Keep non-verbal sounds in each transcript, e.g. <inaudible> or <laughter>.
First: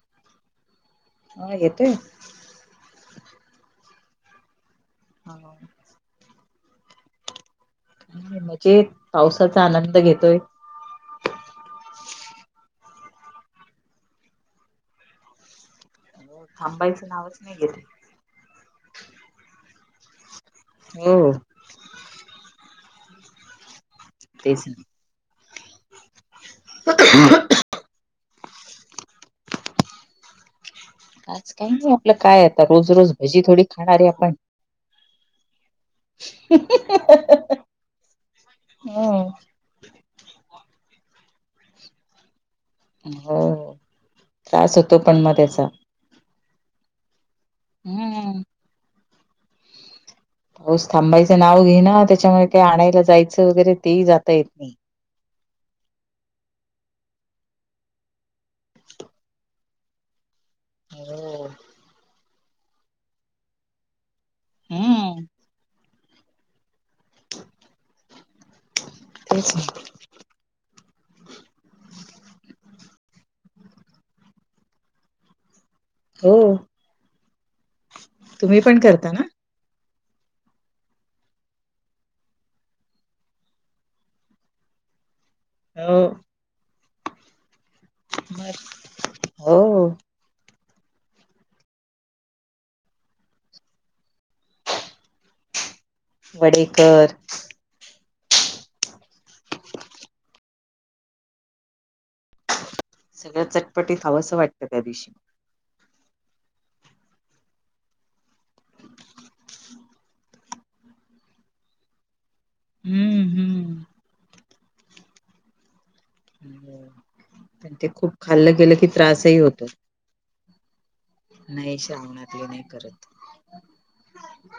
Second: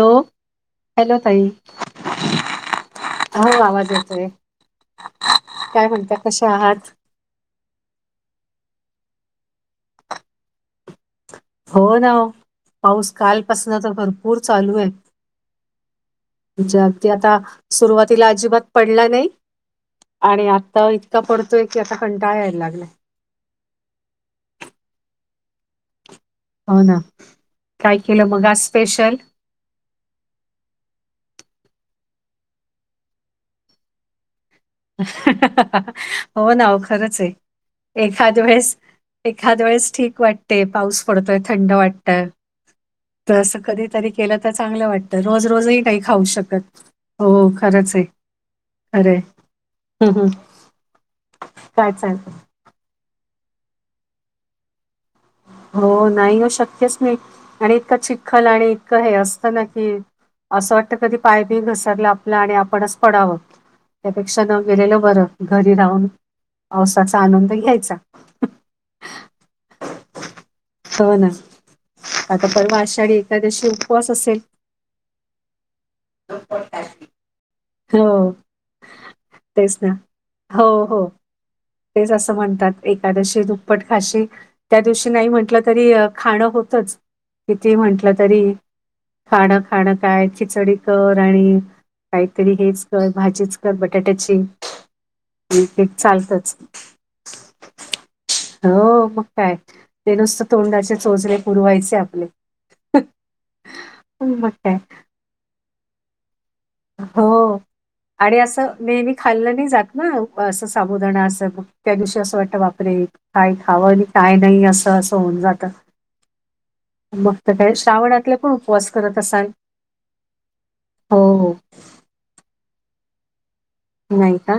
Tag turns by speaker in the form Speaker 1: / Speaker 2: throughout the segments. Speaker 1: Hello hello ताई
Speaker 2: हा येतोय
Speaker 1: हो आवाज येतोय. काय म्हणता कशे आहात?
Speaker 2: हाय मजेत पावसाचा आनंद घेतोय.
Speaker 1: हो न पाऊस कालपासन तर भरपूर चालू आहे.
Speaker 2: थांबायचं
Speaker 1: <unintelligible> आता
Speaker 2: नावच नाही घेतय.
Speaker 1: सुरुवात तिला अजिबात पडला नाही आणि आता इतका
Speaker 2: हो
Speaker 1: पडतोय, की आता कंटाळा यायला लागलाय.
Speaker 2: तेच न
Speaker 1: हो न, काय केलं मग आज स्पेशल?
Speaker 2: आज काही नाही आपलं काय आता रोज रोज भजे थोडी खाणार आहे आपण.
Speaker 1: <inaudible> हो ना ओ खरंच आहे. एखाद वेळेस
Speaker 2: हो
Speaker 1: एखाद वेळेस ठीक वाटते, पाऊस पडतोय थंड वाटत. तर असं कधीतरी केलं तर
Speaker 2: त्रास
Speaker 1: चांगलं
Speaker 2: होतो पण
Speaker 1: वाटतं
Speaker 2: मग
Speaker 1: रोज
Speaker 2: त्याचा
Speaker 1: रोजही काही खाऊ शकत. हो खरंच आहे,
Speaker 2: हम्म.
Speaker 1: खरं आहे हम्म हम्म
Speaker 2: पाऊस थांबाईचं नाव घेई
Speaker 1: काय
Speaker 2: ना
Speaker 1: चाल
Speaker 2: त्याच्यामुळे काही आणायला जायचं वगैरे तेही जाता येत नाही.
Speaker 1: हो नाही न शक्यच नाही आणि इतकं चिखल आणि इतकं हे असतं न की असं वाटतं कधी पाय
Speaker 2: हो
Speaker 1: बी घसरला आपला आणि आपणच पडावं. त्यापेक्षा न गेलेलं
Speaker 2: हम्म
Speaker 1: बरं घरी राहून पावसाचा आनंद घ्यायचा.
Speaker 2: तेच न
Speaker 1: हो न आता परवा आषाढी एखाद्याशी उपवास असेल?
Speaker 2: हो
Speaker 1: हो
Speaker 2: तुम्ही पण करता ना.
Speaker 1: तेच न हो हो तेच असं म्हणतात एकादशी दुप्पट खाशी त्या दिवशी नाही म्हंटलं तरी
Speaker 2: हो
Speaker 1: खाणं होतच, किती म्हंटलं तरी
Speaker 2: हो
Speaker 1: खाणं खाणं काय खिचडी कर आणि तरी हेच कर भाजीच कर बटाट्याची हम्म हम्म चालतच.
Speaker 2: वडेकर
Speaker 1: हो मग काय ते नुसत तोंडाचे चोचले पुरवायचे आप
Speaker 2: सगळ चटपटीत हवस
Speaker 1: मग
Speaker 2: वाटतं
Speaker 1: काय
Speaker 2: त्या दिवशी.
Speaker 1: हो आणि असं नेहमी खाल्लं नाही जात न, असं साबूदाणा असं मंग त्या दिवशी असं वाट बापरे!
Speaker 2: हम्म
Speaker 1: काय खावं
Speaker 2: हम्म
Speaker 1: आणि काय नाही अस अस होऊन जात. बघते काय
Speaker 2: पण ते खूप
Speaker 1: श्रावणातले पण
Speaker 2: खाल्लं गेलं की
Speaker 1: उपवास करत
Speaker 2: त्रासही
Speaker 1: असाल?
Speaker 2: होतो
Speaker 1: हो
Speaker 2: नाही, श्रावणातले नाही करत.
Speaker 1: नाही का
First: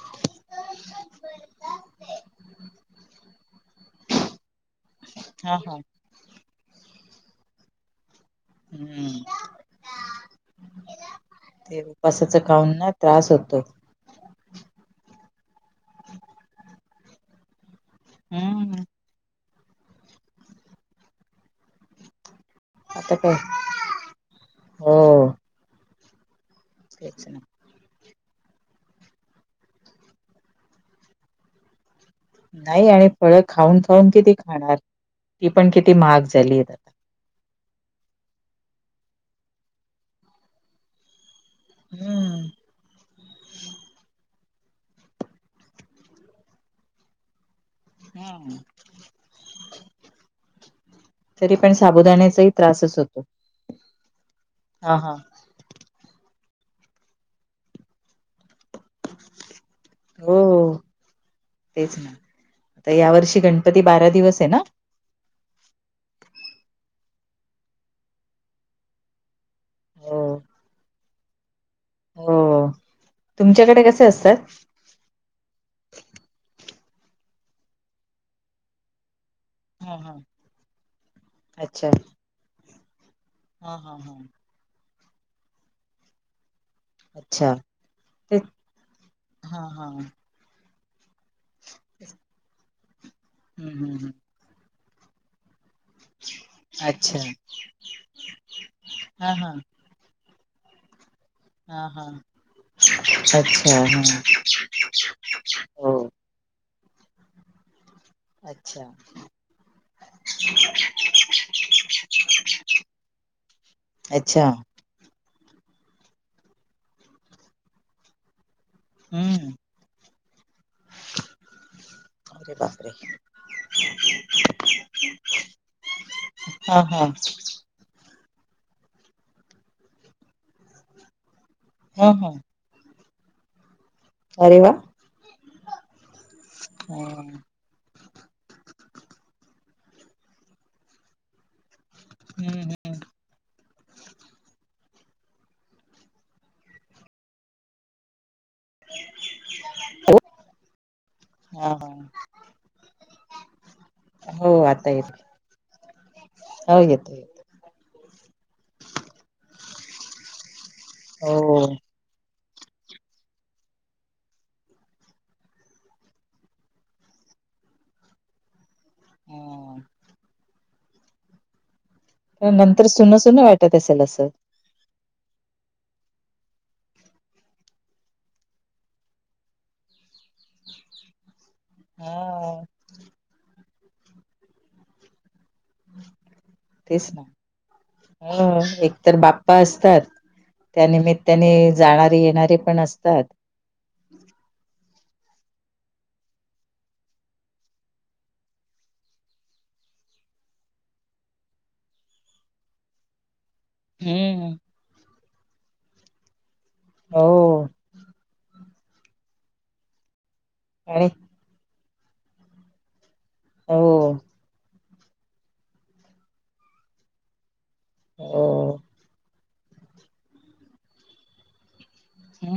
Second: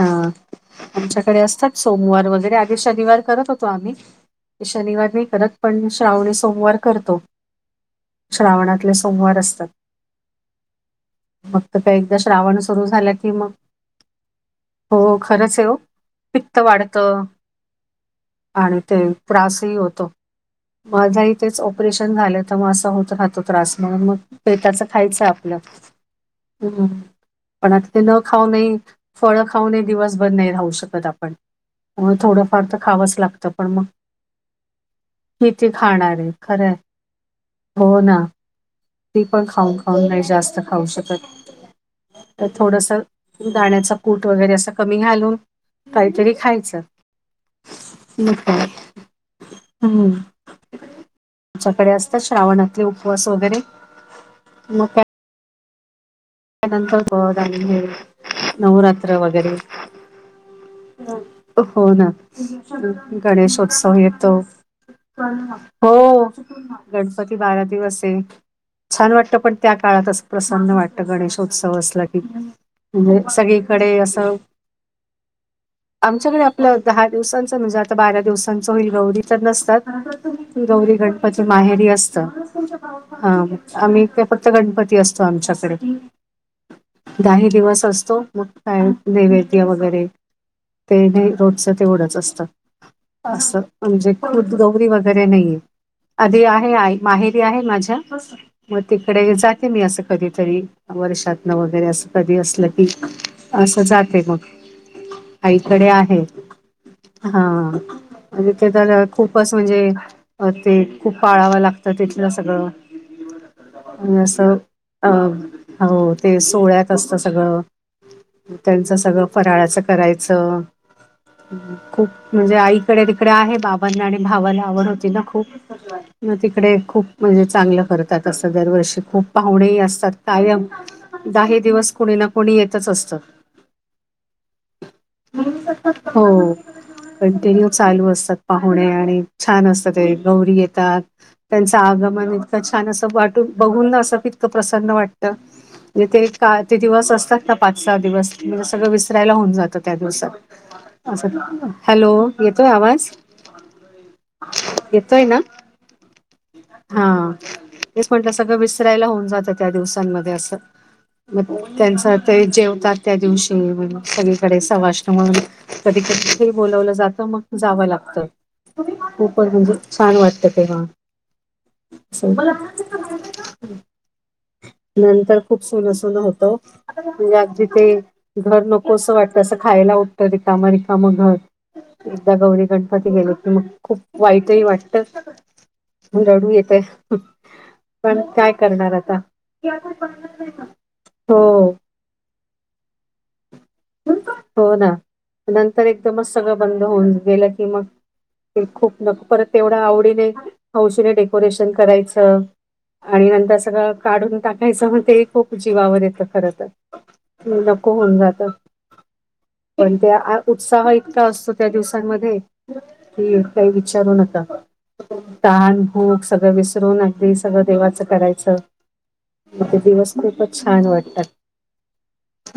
Speaker 1: हा आमच्याकडे असतात सोमवार वगैरे आधी शनिवार करत होतो आम्ही शनिवार नाही करत,
Speaker 2: हा हा
Speaker 1: पण श्रावणी सोमवार करतो. श्रावणातले
Speaker 2: हम्म
Speaker 1: सोमवार असतात. मगत
Speaker 2: ते
Speaker 1: का एकदा
Speaker 2: उपासाच
Speaker 1: श्रावण
Speaker 2: खाऊन
Speaker 1: सुरू
Speaker 2: ना
Speaker 1: झालं कि
Speaker 2: त्रास
Speaker 1: मग
Speaker 2: होतो
Speaker 1: हो खरंच आहे ओ पित्त वाढत आणि
Speaker 2: हम्म
Speaker 1: ते त्रासही होतो माझही तेच ऑपरेशन झाल त मग असं होत
Speaker 2: आता काय
Speaker 1: राहतो त्रास म्हणून मग पेताच
Speaker 2: हो
Speaker 1: खायचं आपल. हम्म
Speaker 2: तेच ना
Speaker 1: पण आता ते न खाऊ न ही फळ खाऊन ही दिवस भर नाही राहू शकत आपण. होय थोडंफार तर
Speaker 2: नाही आणि
Speaker 1: खावंच
Speaker 2: फळ
Speaker 1: लागतं पण
Speaker 2: खाऊन
Speaker 1: मग
Speaker 2: खाऊन किती खाणार ती
Speaker 1: किती
Speaker 2: पण
Speaker 1: खाणार
Speaker 2: महाग
Speaker 1: आहे
Speaker 2: झाली आहेत
Speaker 1: खरंय
Speaker 2: आता
Speaker 1: हो न ती पण खाऊन खाऊन नाही जास्त खाऊ शकत.
Speaker 2: हम्म
Speaker 1: तर थोडस दाण्याचं कूट कुट वगैरे असं कमी घालून काहीतरी खायचं. मी
Speaker 2: हम्म
Speaker 1: पण हम्म
Speaker 2: तरी पण
Speaker 1: आमच्याकडे असतात
Speaker 2: साबुदाण्याचाही
Speaker 1: श्रावणातले
Speaker 2: त्रासच होतो
Speaker 1: उपवास वगैरे मग काय?
Speaker 2: हा हा
Speaker 1: त्यानंतर <unintelligible> नवरात्र वगैरे
Speaker 2: हो
Speaker 1: हो ना
Speaker 2: आता या वर्षी गणपती
Speaker 1: गणेशोत्सव
Speaker 2: बारा
Speaker 1: येतो
Speaker 2: दिवस आहे ना
Speaker 1: हो गणपती बारा दिवस आहे छान वाटत पण त्या काळात
Speaker 2: हो
Speaker 1: असं प्रसन्न वाटतं गणेशोत्सव अस ला की
Speaker 2: हो
Speaker 1: म्हणजे
Speaker 2: तुमच्याकडे
Speaker 1: सगळीकडे
Speaker 2: कसे
Speaker 1: असं
Speaker 2: असतात
Speaker 1: आमच्याकडे आपलं दहा दिवसांचं म्हणजे आता बारा दिवसांचं होईल गौरी तर नस तात
Speaker 2: हा हा
Speaker 1: गौरी गणपती माहेरी
Speaker 2: अच्छा
Speaker 1: असतं हा
Speaker 2: हा
Speaker 1: आम्ही
Speaker 2: हा.
Speaker 1: इथे फक्त चा गणपती असतो आमच्याकडे दाही
Speaker 2: अच्छा.
Speaker 1: दिवस असतो
Speaker 2: ते
Speaker 1: मग काय
Speaker 2: हा
Speaker 1: नैवेद्य
Speaker 2: हा
Speaker 1: वगैरे
Speaker 2: हम्म
Speaker 1: ते नही रोजचं तेवढंच असतं अस
Speaker 2: हम्म हम्म
Speaker 1: म्हणजे गौरी वगैरे नाहीये आधी आ हे
Speaker 2: अच्छा
Speaker 1: माहेरी आहे माझ्या मग
Speaker 2: हा
Speaker 1: तिकडे
Speaker 2: हा
Speaker 1: जाते मी अस कधीतरी वर्षात तणं वगैरे
Speaker 2: हा हा.
Speaker 1: असं कधी असलं की
Speaker 2: अच्छा हा
Speaker 1: असं जाते मग आईकडे
Speaker 2: हो
Speaker 1: आहे हा आणि
Speaker 2: अच्छा
Speaker 1: तिकलं खूप असं म्हणजे ते खूप पाळावं लागतं तिथलं सगळं आणि
Speaker 2: अच्छा
Speaker 1: असं अ हो ते सोळ्यात असत सगळं त्यांचं सगळं
Speaker 2: हम्म
Speaker 1: फराळाचं करायचं खूप
Speaker 2: अरे
Speaker 1: म्हणजे
Speaker 2: बापरे
Speaker 1: आईकडे तिकडे आहे बाबांना आणि भावाला आवड होती ना खूप म तिकडे
Speaker 2: हा हा
Speaker 1: खूप म्हणजे चांगलं करतात असं दरवर्षी खूप पाहुणेही असतात कायम दाही दिवस
Speaker 2: हा
Speaker 1: कुणी ना
Speaker 2: हा.
Speaker 1: कुणी येतच असतं.
Speaker 2: अरे वा.
Speaker 1: हो
Speaker 2: हा हम्म
Speaker 1: कंटिन्यू चालू असतात. पाहुणे आणि छान असतं ते गौरी येतात त्यांचं आगमन इतकं छान
Speaker 2: हम्म
Speaker 1: असं वाट बघून ना असं इतकं प्रसन्न वाट म्हजे ते का ते दिवस असतात ना पाच सहा दिवस सगळं विसरायला होऊन जातं त्या दिवसात अस
Speaker 2: हा हा.
Speaker 1: हॅलो येतोय आवाज?
Speaker 2: हो आता येत
Speaker 1: येतोय ना
Speaker 2: हो
Speaker 1: हा
Speaker 2: येतो येतो
Speaker 1: तेच म्हटलं सगळं विसरायला होऊन जातं त्या दिवसांमध्ये असं मग
Speaker 2: हो.
Speaker 1: त्यांचं ते जेवतात त्या दिवशी सगळीकडे सवाष्ण म्हणून कधी कधी ते बोलावलं जातं मग जावं लागतं. खूपच म्हणजे
Speaker 2: हा.
Speaker 1: छान वाटतं तेव्हा असं.
Speaker 2: नंतर सुनं सुनं वाटत असंल असं
Speaker 1: नंतर खूप सुनं सुनं होतं. म्हणजे अगदी ते घर नको असं वाटतं असं खायला उठतं रिकामं रिकामं घर एकदा
Speaker 2: हा
Speaker 1: गौरी गणपती गेले कि मग खूप वाईटही वाटतं. रडू येतय
Speaker 2: तेच ना
Speaker 1: पण काय करणार आता?
Speaker 2: प्पा असतात
Speaker 1: हो
Speaker 2: त्यानिमित्ताने जाणारे येणारे पण असतात.
Speaker 1: हो ना नंतर एकदमच सगळं बंद होऊन गेलं की मग ते खूप नको परत एवढं आवडीने हौशीने डेकोरेशन करायचं आणि नंतर सगळं काढून
Speaker 2: हम्म.
Speaker 1: टाकायचं मग ते खूप जीवावर येतं खरं तर
Speaker 2: हो
Speaker 1: नको होऊन जातं पण त्या आ उत्साह
Speaker 2: आणि
Speaker 1: इतका असतो. त्या दिवसांमध्ये की काही
Speaker 2: हो
Speaker 1: विचारू नका. तहान, भूक सगळं विसरून, अगदी सगळं देवाचं
Speaker 2: हो
Speaker 1: करायचं. ते दिवस खूपच छान वाटतात.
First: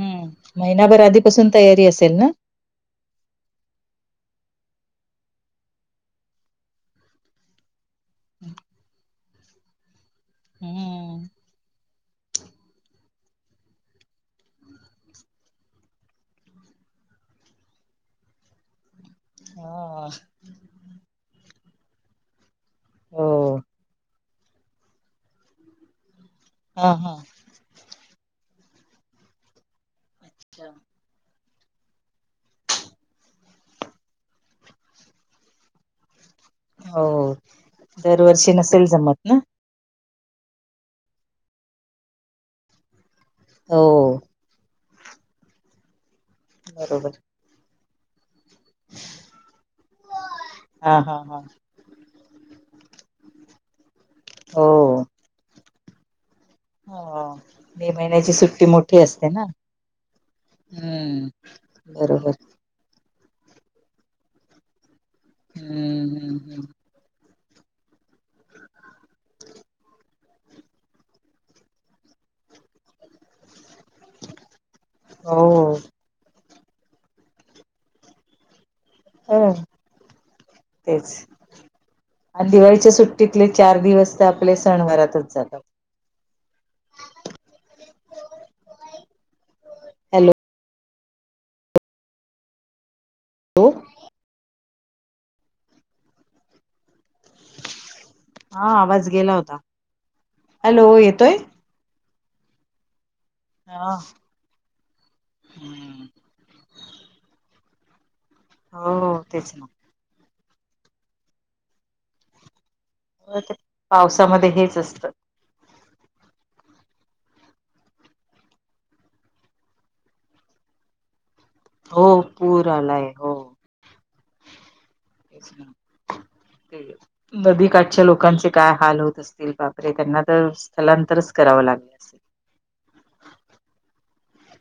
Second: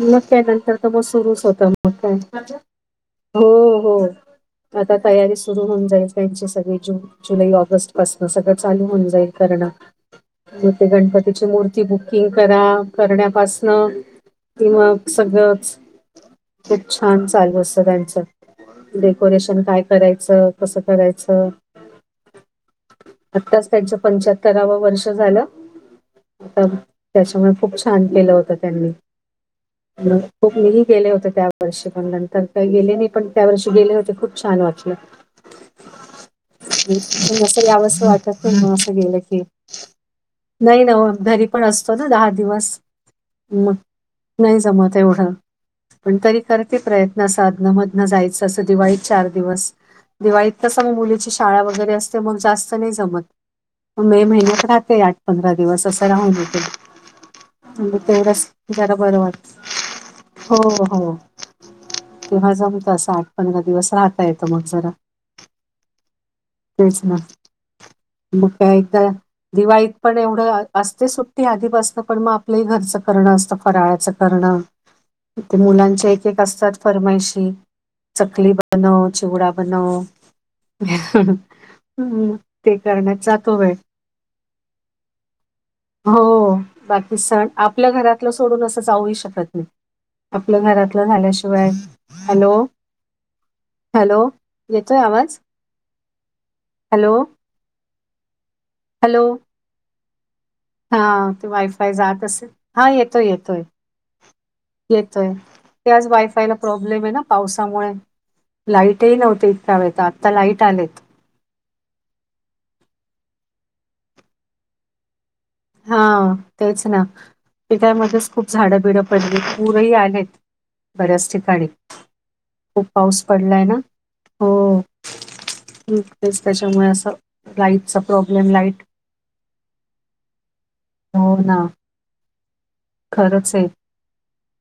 Speaker 1: मग त्यानंतर तर
Speaker 2: महिनाभर
Speaker 1: मग सुरुच
Speaker 2: आधीपासून
Speaker 1: होत
Speaker 2: तयारी
Speaker 1: मग
Speaker 2: असेल
Speaker 1: काय.
Speaker 2: ना
Speaker 1: हो हो. आता तयारी सुरु होऊन जाईल, त्यांची सगळी जून, जुलै, ऑगस्ट पासन सगळं चालू होऊन जाईल करण. ते गणपती
Speaker 2: हम्म
Speaker 1: ते बुकिंग करा. करण्यापासन मग सगळंच खूप छान चालू असत त्यांचं. डेकोरेशन काय
Speaker 2: हा
Speaker 1: करायचं? कसं करायचं?
Speaker 2: हो
Speaker 1: आत्ताच त्यांचं पंच्याहत्तरावं वर्ष झालं. आता
Speaker 2: हा हा
Speaker 1: त्याच्यामुळे खूप छान केलं होत. त्यांनी खूप नवीन केले होते त्यात वर्षी पल्यांतर काही गेले नाही, पण त्या वर्षी गेले होते, खूप छान वाटल.
Speaker 2: हो
Speaker 1: पण अस यावस वाटतच
Speaker 2: दरवर्षी
Speaker 1: नाही
Speaker 2: नसेल
Speaker 1: असं
Speaker 2: जमत
Speaker 1: गेलं
Speaker 2: ना
Speaker 1: की नाही ना ओ. घरी पण असतो ना, दहा दिवस म
Speaker 2: हो
Speaker 1: नाही जमत एवढं, पण तरी करते
Speaker 2: बरोबर
Speaker 1: प्रयत्न असं अदन मदन जायचं असं दिवाळीत चार दिवस. दिवाळीत कस मग
Speaker 2: हा हा
Speaker 1: मुलीची
Speaker 2: हा
Speaker 1: शाळा वगैरे अस ते मग जास्त नाही जमत. मे महिन्यात
Speaker 2: हो
Speaker 1: राहते आठ, पंधरा दिवस असं राहून येते.
Speaker 2: हो मे
Speaker 1: म्हणजे
Speaker 2: महिन्याची
Speaker 1: तेवढंच
Speaker 2: सुट्टी
Speaker 1: जरा
Speaker 2: मोठी
Speaker 1: बरं
Speaker 2: असते ना
Speaker 1: वाटत. हो हो,
Speaker 2: हम्म बरोबर
Speaker 1: तेव्हा जमत अस आठ पंधरा दिवस राहता येत, मग जरा
Speaker 2: हम्म हम्
Speaker 1: तेच ना. मग काय तवा, दिवाळीत पण एवढं असते सुट्टी आधीपासनं, पण मग आपलंही घरचं करणं असतं. फराळाचं करणं
Speaker 2: हो
Speaker 1: इथं मुलांच्या एक एक असतात फरमायशी, चकली बनव चिवडा
Speaker 2: ह
Speaker 1: बनव
Speaker 2: तेच
Speaker 1: हम्म, ते करण्यात जातो वेळ.
Speaker 2: ते आपले सणवारातच जातात.
Speaker 1: हो, बाकी सण. आपल्या घरातलं सोडून असं जाऊही शकत नाही.
Speaker 2: हॅलो
Speaker 1: आपलं घरातलं झाल्याशिवाय. हॅलो.
Speaker 2: <unintelligible>
Speaker 1: हॅलो, येतोय आवाज? हॅलो.
Speaker 2: हा, आवाज
Speaker 1: हॅलो,
Speaker 2: गेला होता. हॅलो, येतोय?
Speaker 1: <unintelligible> हा, येतोय येतोय
Speaker 2: हा
Speaker 1: येतोय. त्याचं वायफायला प्रॉब्लेम आहे ना, पावसामुळे.
Speaker 2: हो
Speaker 1: लाईटही नव्हते
Speaker 2: तेच ना
Speaker 1: इतका वेळेेत, आता लाईट आलेत.
Speaker 2: पावसामध्ये हेच असतं.
Speaker 1: हा, तेच ना. पिकयमध्येच खूप झाडं बिडं पडली, पूरही आलेत. बऱ्याच ठिकाणी
Speaker 2: हो पूर
Speaker 1: खूप
Speaker 2: आलाय
Speaker 1: पाऊस
Speaker 2: हो
Speaker 1: पडलाय ना. हो. हं, तेच त्याच्यामुळे असं लाईटचा
Speaker 2: नदीकाठच्या लोकांचे
Speaker 1: प्रॉब्लेम
Speaker 2: काय
Speaker 1: लाईट
Speaker 2: हाल होत असतील त्यांना तर स्थलांतरच करावं लाग
Speaker 1: खरंचे.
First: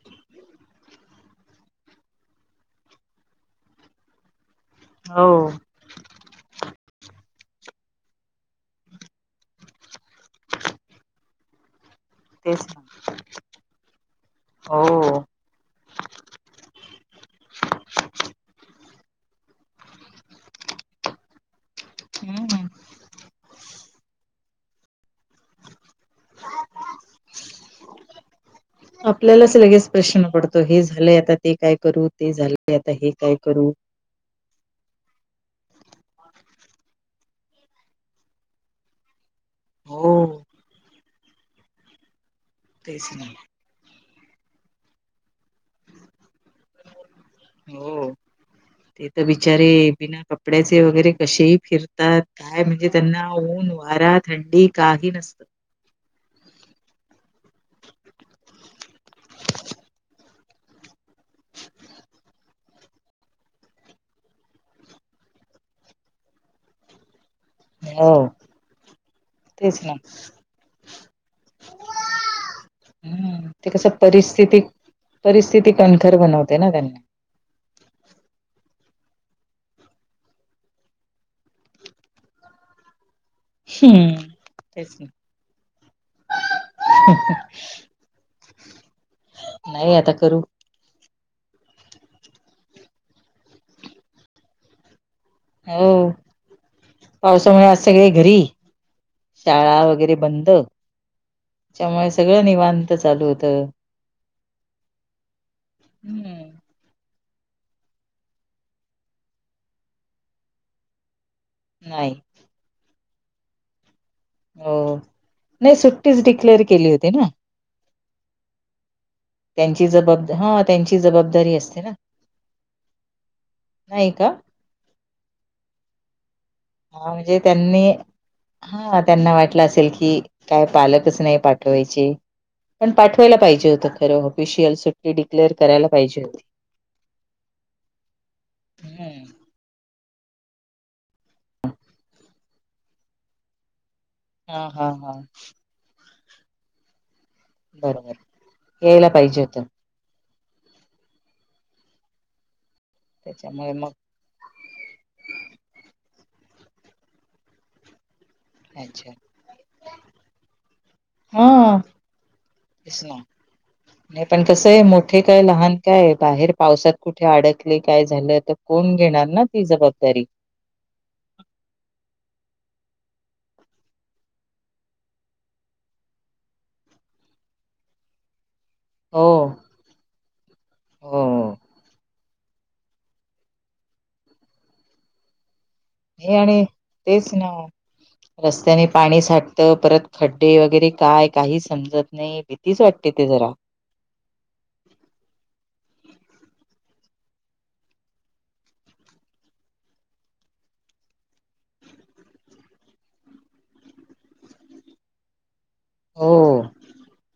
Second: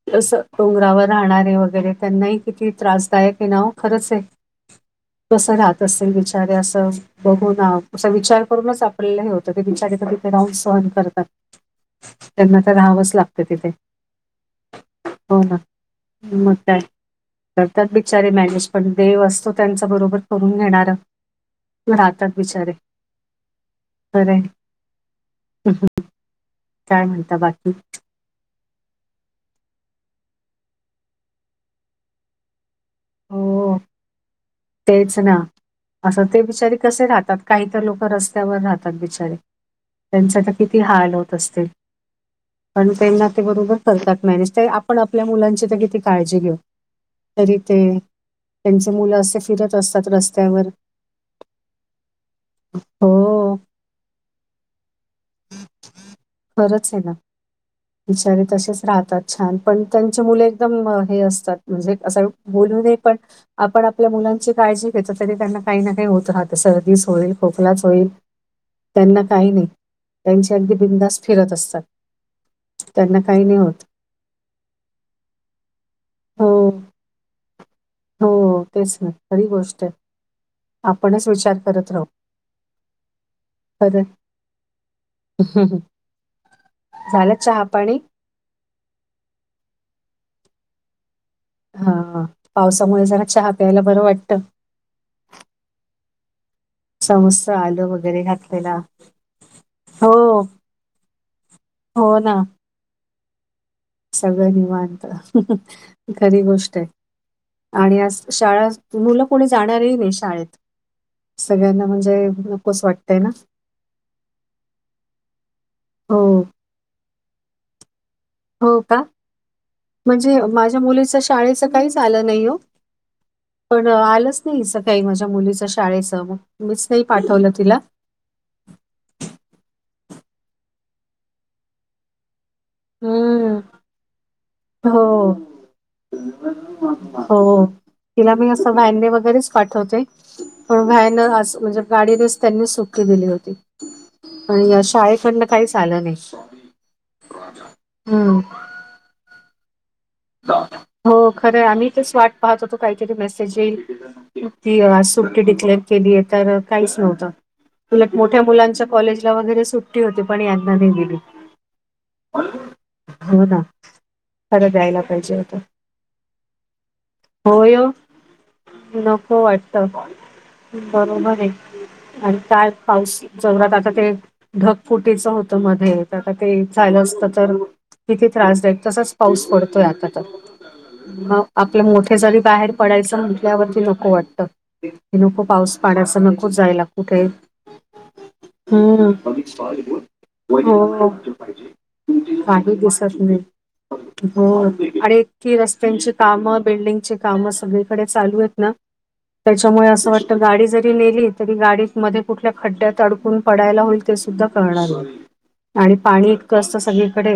Speaker 1: <unintelligible> डोंगरावर राहणारे वगैरे, त्यांनाही किती त्रासदायक आहे ना वो, खरंचे. कस
Speaker 2: हो
Speaker 1: राहत असेल बिचारे असं? बघू ना, असा विचार करूनच आपल्याला हे होतं. ते बिचारे तर तिथे राहून सहन करतात. त्यांना
Speaker 2: तेच
Speaker 1: तर
Speaker 2: ना
Speaker 1: राहावंच लागत तिथे. हो ना. मग काय करतात बिचारे मॅनेज पण देव असतो त्यांच बरोबर करून घेणारं. राहतात
Speaker 2: हम्म
Speaker 1: बिचारे बरंय काय म्हणता बाकी?
Speaker 2: आपल्यालाच लगेच प्रश्न पडतो हे झालंय आता ते काय करू ते झालंय आता हे काय करू
Speaker 1: हो तेच ना असं ते बिचारे कसे राहतात काही तर लोक रस्त्यावर राहतात बिचारे
Speaker 2: हो
Speaker 1: त्यांचे तर किती हाल होत असतील पण
Speaker 2: तेच
Speaker 1: त्यांना
Speaker 2: नाही
Speaker 1: ते बरोबर करतात मॅनेज तर आपण आपल्या मुलांची तर किती काळजी घेऊ तरी ते
Speaker 2: हो
Speaker 1: त्यांचे
Speaker 2: ते
Speaker 1: मुलं
Speaker 2: तर
Speaker 1: असे
Speaker 2: बिचारे
Speaker 1: फिरत असतात
Speaker 2: बिना
Speaker 1: रस्त्यावर.
Speaker 2: कपड्याचे वगैरे कसे फिरतात काय म्हणजे त्यांना
Speaker 1: हो,
Speaker 2: ऊन वारा थंडी काही नसतं.
Speaker 1: खरंच आहे ना बिचारे तसेच राहतात छान पण त्यांचे मुले एकदम हे असतात. म्हणजे असं बोलू नये पण आपण आपल्या मुलांची काळजी घेतो तरी त्यांना काही ना काही होत राहतं सर्दीच होईल खोकलाच होईल
Speaker 2: हो
Speaker 1: त्यांना काही नाही
Speaker 2: तेच ना
Speaker 1: त्यांचे अगदी बिंदास फिरत असतात त्यांना काही
Speaker 2: हम्म
Speaker 1: नाही
Speaker 2: ते
Speaker 1: होत
Speaker 2: कसं परिस्थिती परिस्थिती कणखर
Speaker 1: हो,
Speaker 2: बनवते ना त्यांना
Speaker 1: हो तेच ना खरी गोष्ट आहे आपणच विचार करत राहू खरं
Speaker 2: हम्म तेच ना
Speaker 1: आहे. झालं चहा-पाणी?
Speaker 2: नाही आता करू
Speaker 1: हां पावसामुळे जरा चहा प्यायला बरं वाटतं
Speaker 2: हो
Speaker 1: समस्त
Speaker 2: पावसामुळे आज
Speaker 1: आलं
Speaker 2: सगळे
Speaker 1: वगैरे
Speaker 2: घरी
Speaker 1: घातलेला.
Speaker 2: शाळा
Speaker 1: हो,
Speaker 2: वगैरे बंद त्याच्यामुळे
Speaker 1: हो ना.
Speaker 2: सगळं निवांत चालू होतं
Speaker 1: सगळं निवांत खरी
Speaker 2: हम्म
Speaker 1: गोष्ट आहे आणि आ शाळा मुलं कोणी जाणारही नाही शाळेत सगळ्यांना
Speaker 2: नाही
Speaker 1: म्हणजे नको अस वाटतंय ना
Speaker 2: हो नाही सुट्टीच
Speaker 1: हो.
Speaker 2: डिक्लेअर केली होती ना
Speaker 1: हो का
Speaker 2: त्यांची
Speaker 1: म्हणजे
Speaker 2: जबाबदारी हा
Speaker 1: माझ्या
Speaker 2: त्यांची
Speaker 1: मुलीचं
Speaker 2: जबाबदारी
Speaker 1: शाळेचं
Speaker 2: असते ना
Speaker 1: काहीच आलं नाही हो पण
Speaker 2: नाही का
Speaker 1: आलंच नाही अस काही माझ्या मुलीच शाळेच मग मीच नाही पाठवलं तिला
Speaker 2: हां त्यांना वाटलं असेल की काय पालकच नाही पाठवायचे पण पाठवायला
Speaker 1: हम्म
Speaker 2: पाहिजे होतं खरं ऑफिशियल
Speaker 1: हो
Speaker 2: सुट्टी डिक्लेअर करायला पाहिजे होत
Speaker 1: हो तिला मी असं वॅनने
Speaker 2: हम्म
Speaker 1: वगैरे पाठवते पण वॅन असं म्हणजे गाडीनेच त्यांनी सुट्टी दिली होती
Speaker 2: हा
Speaker 1: आणि या
Speaker 2: हा हा
Speaker 1: शाळेकडंन काहीच आलं नाही
Speaker 2: बरं
Speaker 1: हम्म
Speaker 2: बरं यायला पाहिजे होतं
Speaker 1: हो खरं आम्ही तेच वाट पाहत होतो काहीतरी मेसेज
Speaker 2: त्याच्यामुळे मग
Speaker 1: येईल ती आज सुट्टी डिक्लेअर केली आहे तर काहीच नव्हतं उलट मोठ्या मुलांच्या
Speaker 2: अच्छा
Speaker 1: कॉलेजला वगैरे सुट्टी होती पण यांना नाही दिली
Speaker 2: हा तेच ना नाही पण कसय
Speaker 1: खरं
Speaker 2: आहे
Speaker 1: द्यायला
Speaker 2: मोठ मोठे
Speaker 1: पाहिजे
Speaker 2: काय
Speaker 1: होत.
Speaker 2: लहान काय बाहेर पावसात कुठे
Speaker 1: होय
Speaker 2: अडकले
Speaker 1: ओ
Speaker 2: काय झालं तर कोण घेणार
Speaker 1: नको
Speaker 2: ना ती
Speaker 1: वाटतं.
Speaker 2: जबाबदारी
Speaker 1: बरोबर आहे आणि काय पाऊस जोरात आता ते ढगफुटीच होतं मध्ये, आता ते झालं असतं तर किती त्रासदायक तसाच
Speaker 2: हो
Speaker 1: पाऊस पडतोय आता तर
Speaker 2: हो
Speaker 1: मग आपले मोठे जरी बाहेर पडायचं म्हटल्यावरती नको वाटत, नको पाऊस पाण्याचं
Speaker 2: हे
Speaker 1: नको
Speaker 2: आणि
Speaker 1: जायला कुठे
Speaker 2: तेच ना रस्त्याने
Speaker 1: हम्म
Speaker 2: पाणी साठत, परत खड्डे वगैरे
Speaker 1: हो
Speaker 2: काय, काही समजत नाही,
Speaker 1: काही
Speaker 2: भीतीच वाटते.
Speaker 1: दिसत
Speaker 2: तिथे
Speaker 1: नाही.
Speaker 2: जरा
Speaker 1: हो आणि ती रस्त्यांची कामं, बिल्डिंगची कामं सगळीकडे चालू येत ना तच्यामुळे असं वाटतं, गाडी जरी नेली तरी गाडीत मध्ये कुठल्या खड्ड्यात अडकून पडायला होईल. ते सुद्धा कळणार <unintelligible> सॉरी आणि पाणी
Speaker 2: हो
Speaker 1: इतकं असतं सगळीकडे,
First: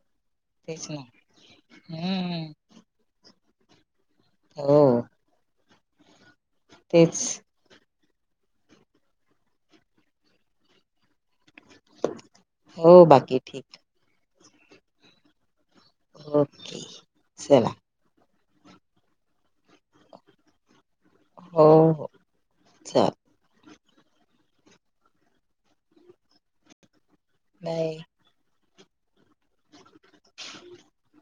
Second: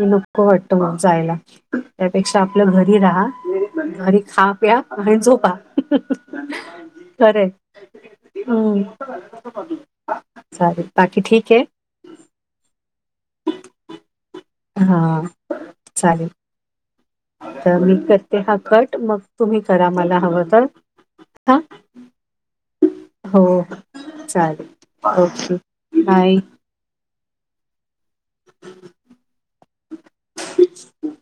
Speaker 1: नको वाटतं
Speaker 2: तेच
Speaker 1: मग
Speaker 2: ना
Speaker 1: जायला. त्यापेक्षा
Speaker 2: हम्म
Speaker 1: आपलं घरी राहा, घरी खा,
Speaker 2: हो
Speaker 1: प्या आणि झोपा.
Speaker 2: तेच
Speaker 1: खरंय हम्म चालेल बाकी ठिक्ये
Speaker 2: हो, बाकी ठीक
Speaker 1: हा चालेल.
Speaker 2: ओके. चला
Speaker 1: तर मी करते हा कट, मग तुम्ही करा मला हवं तर हा
Speaker 2: हो हो <unintelligible>
Speaker 1: हो हो, चालेल, ओके, बाय.
Speaker 2: नाई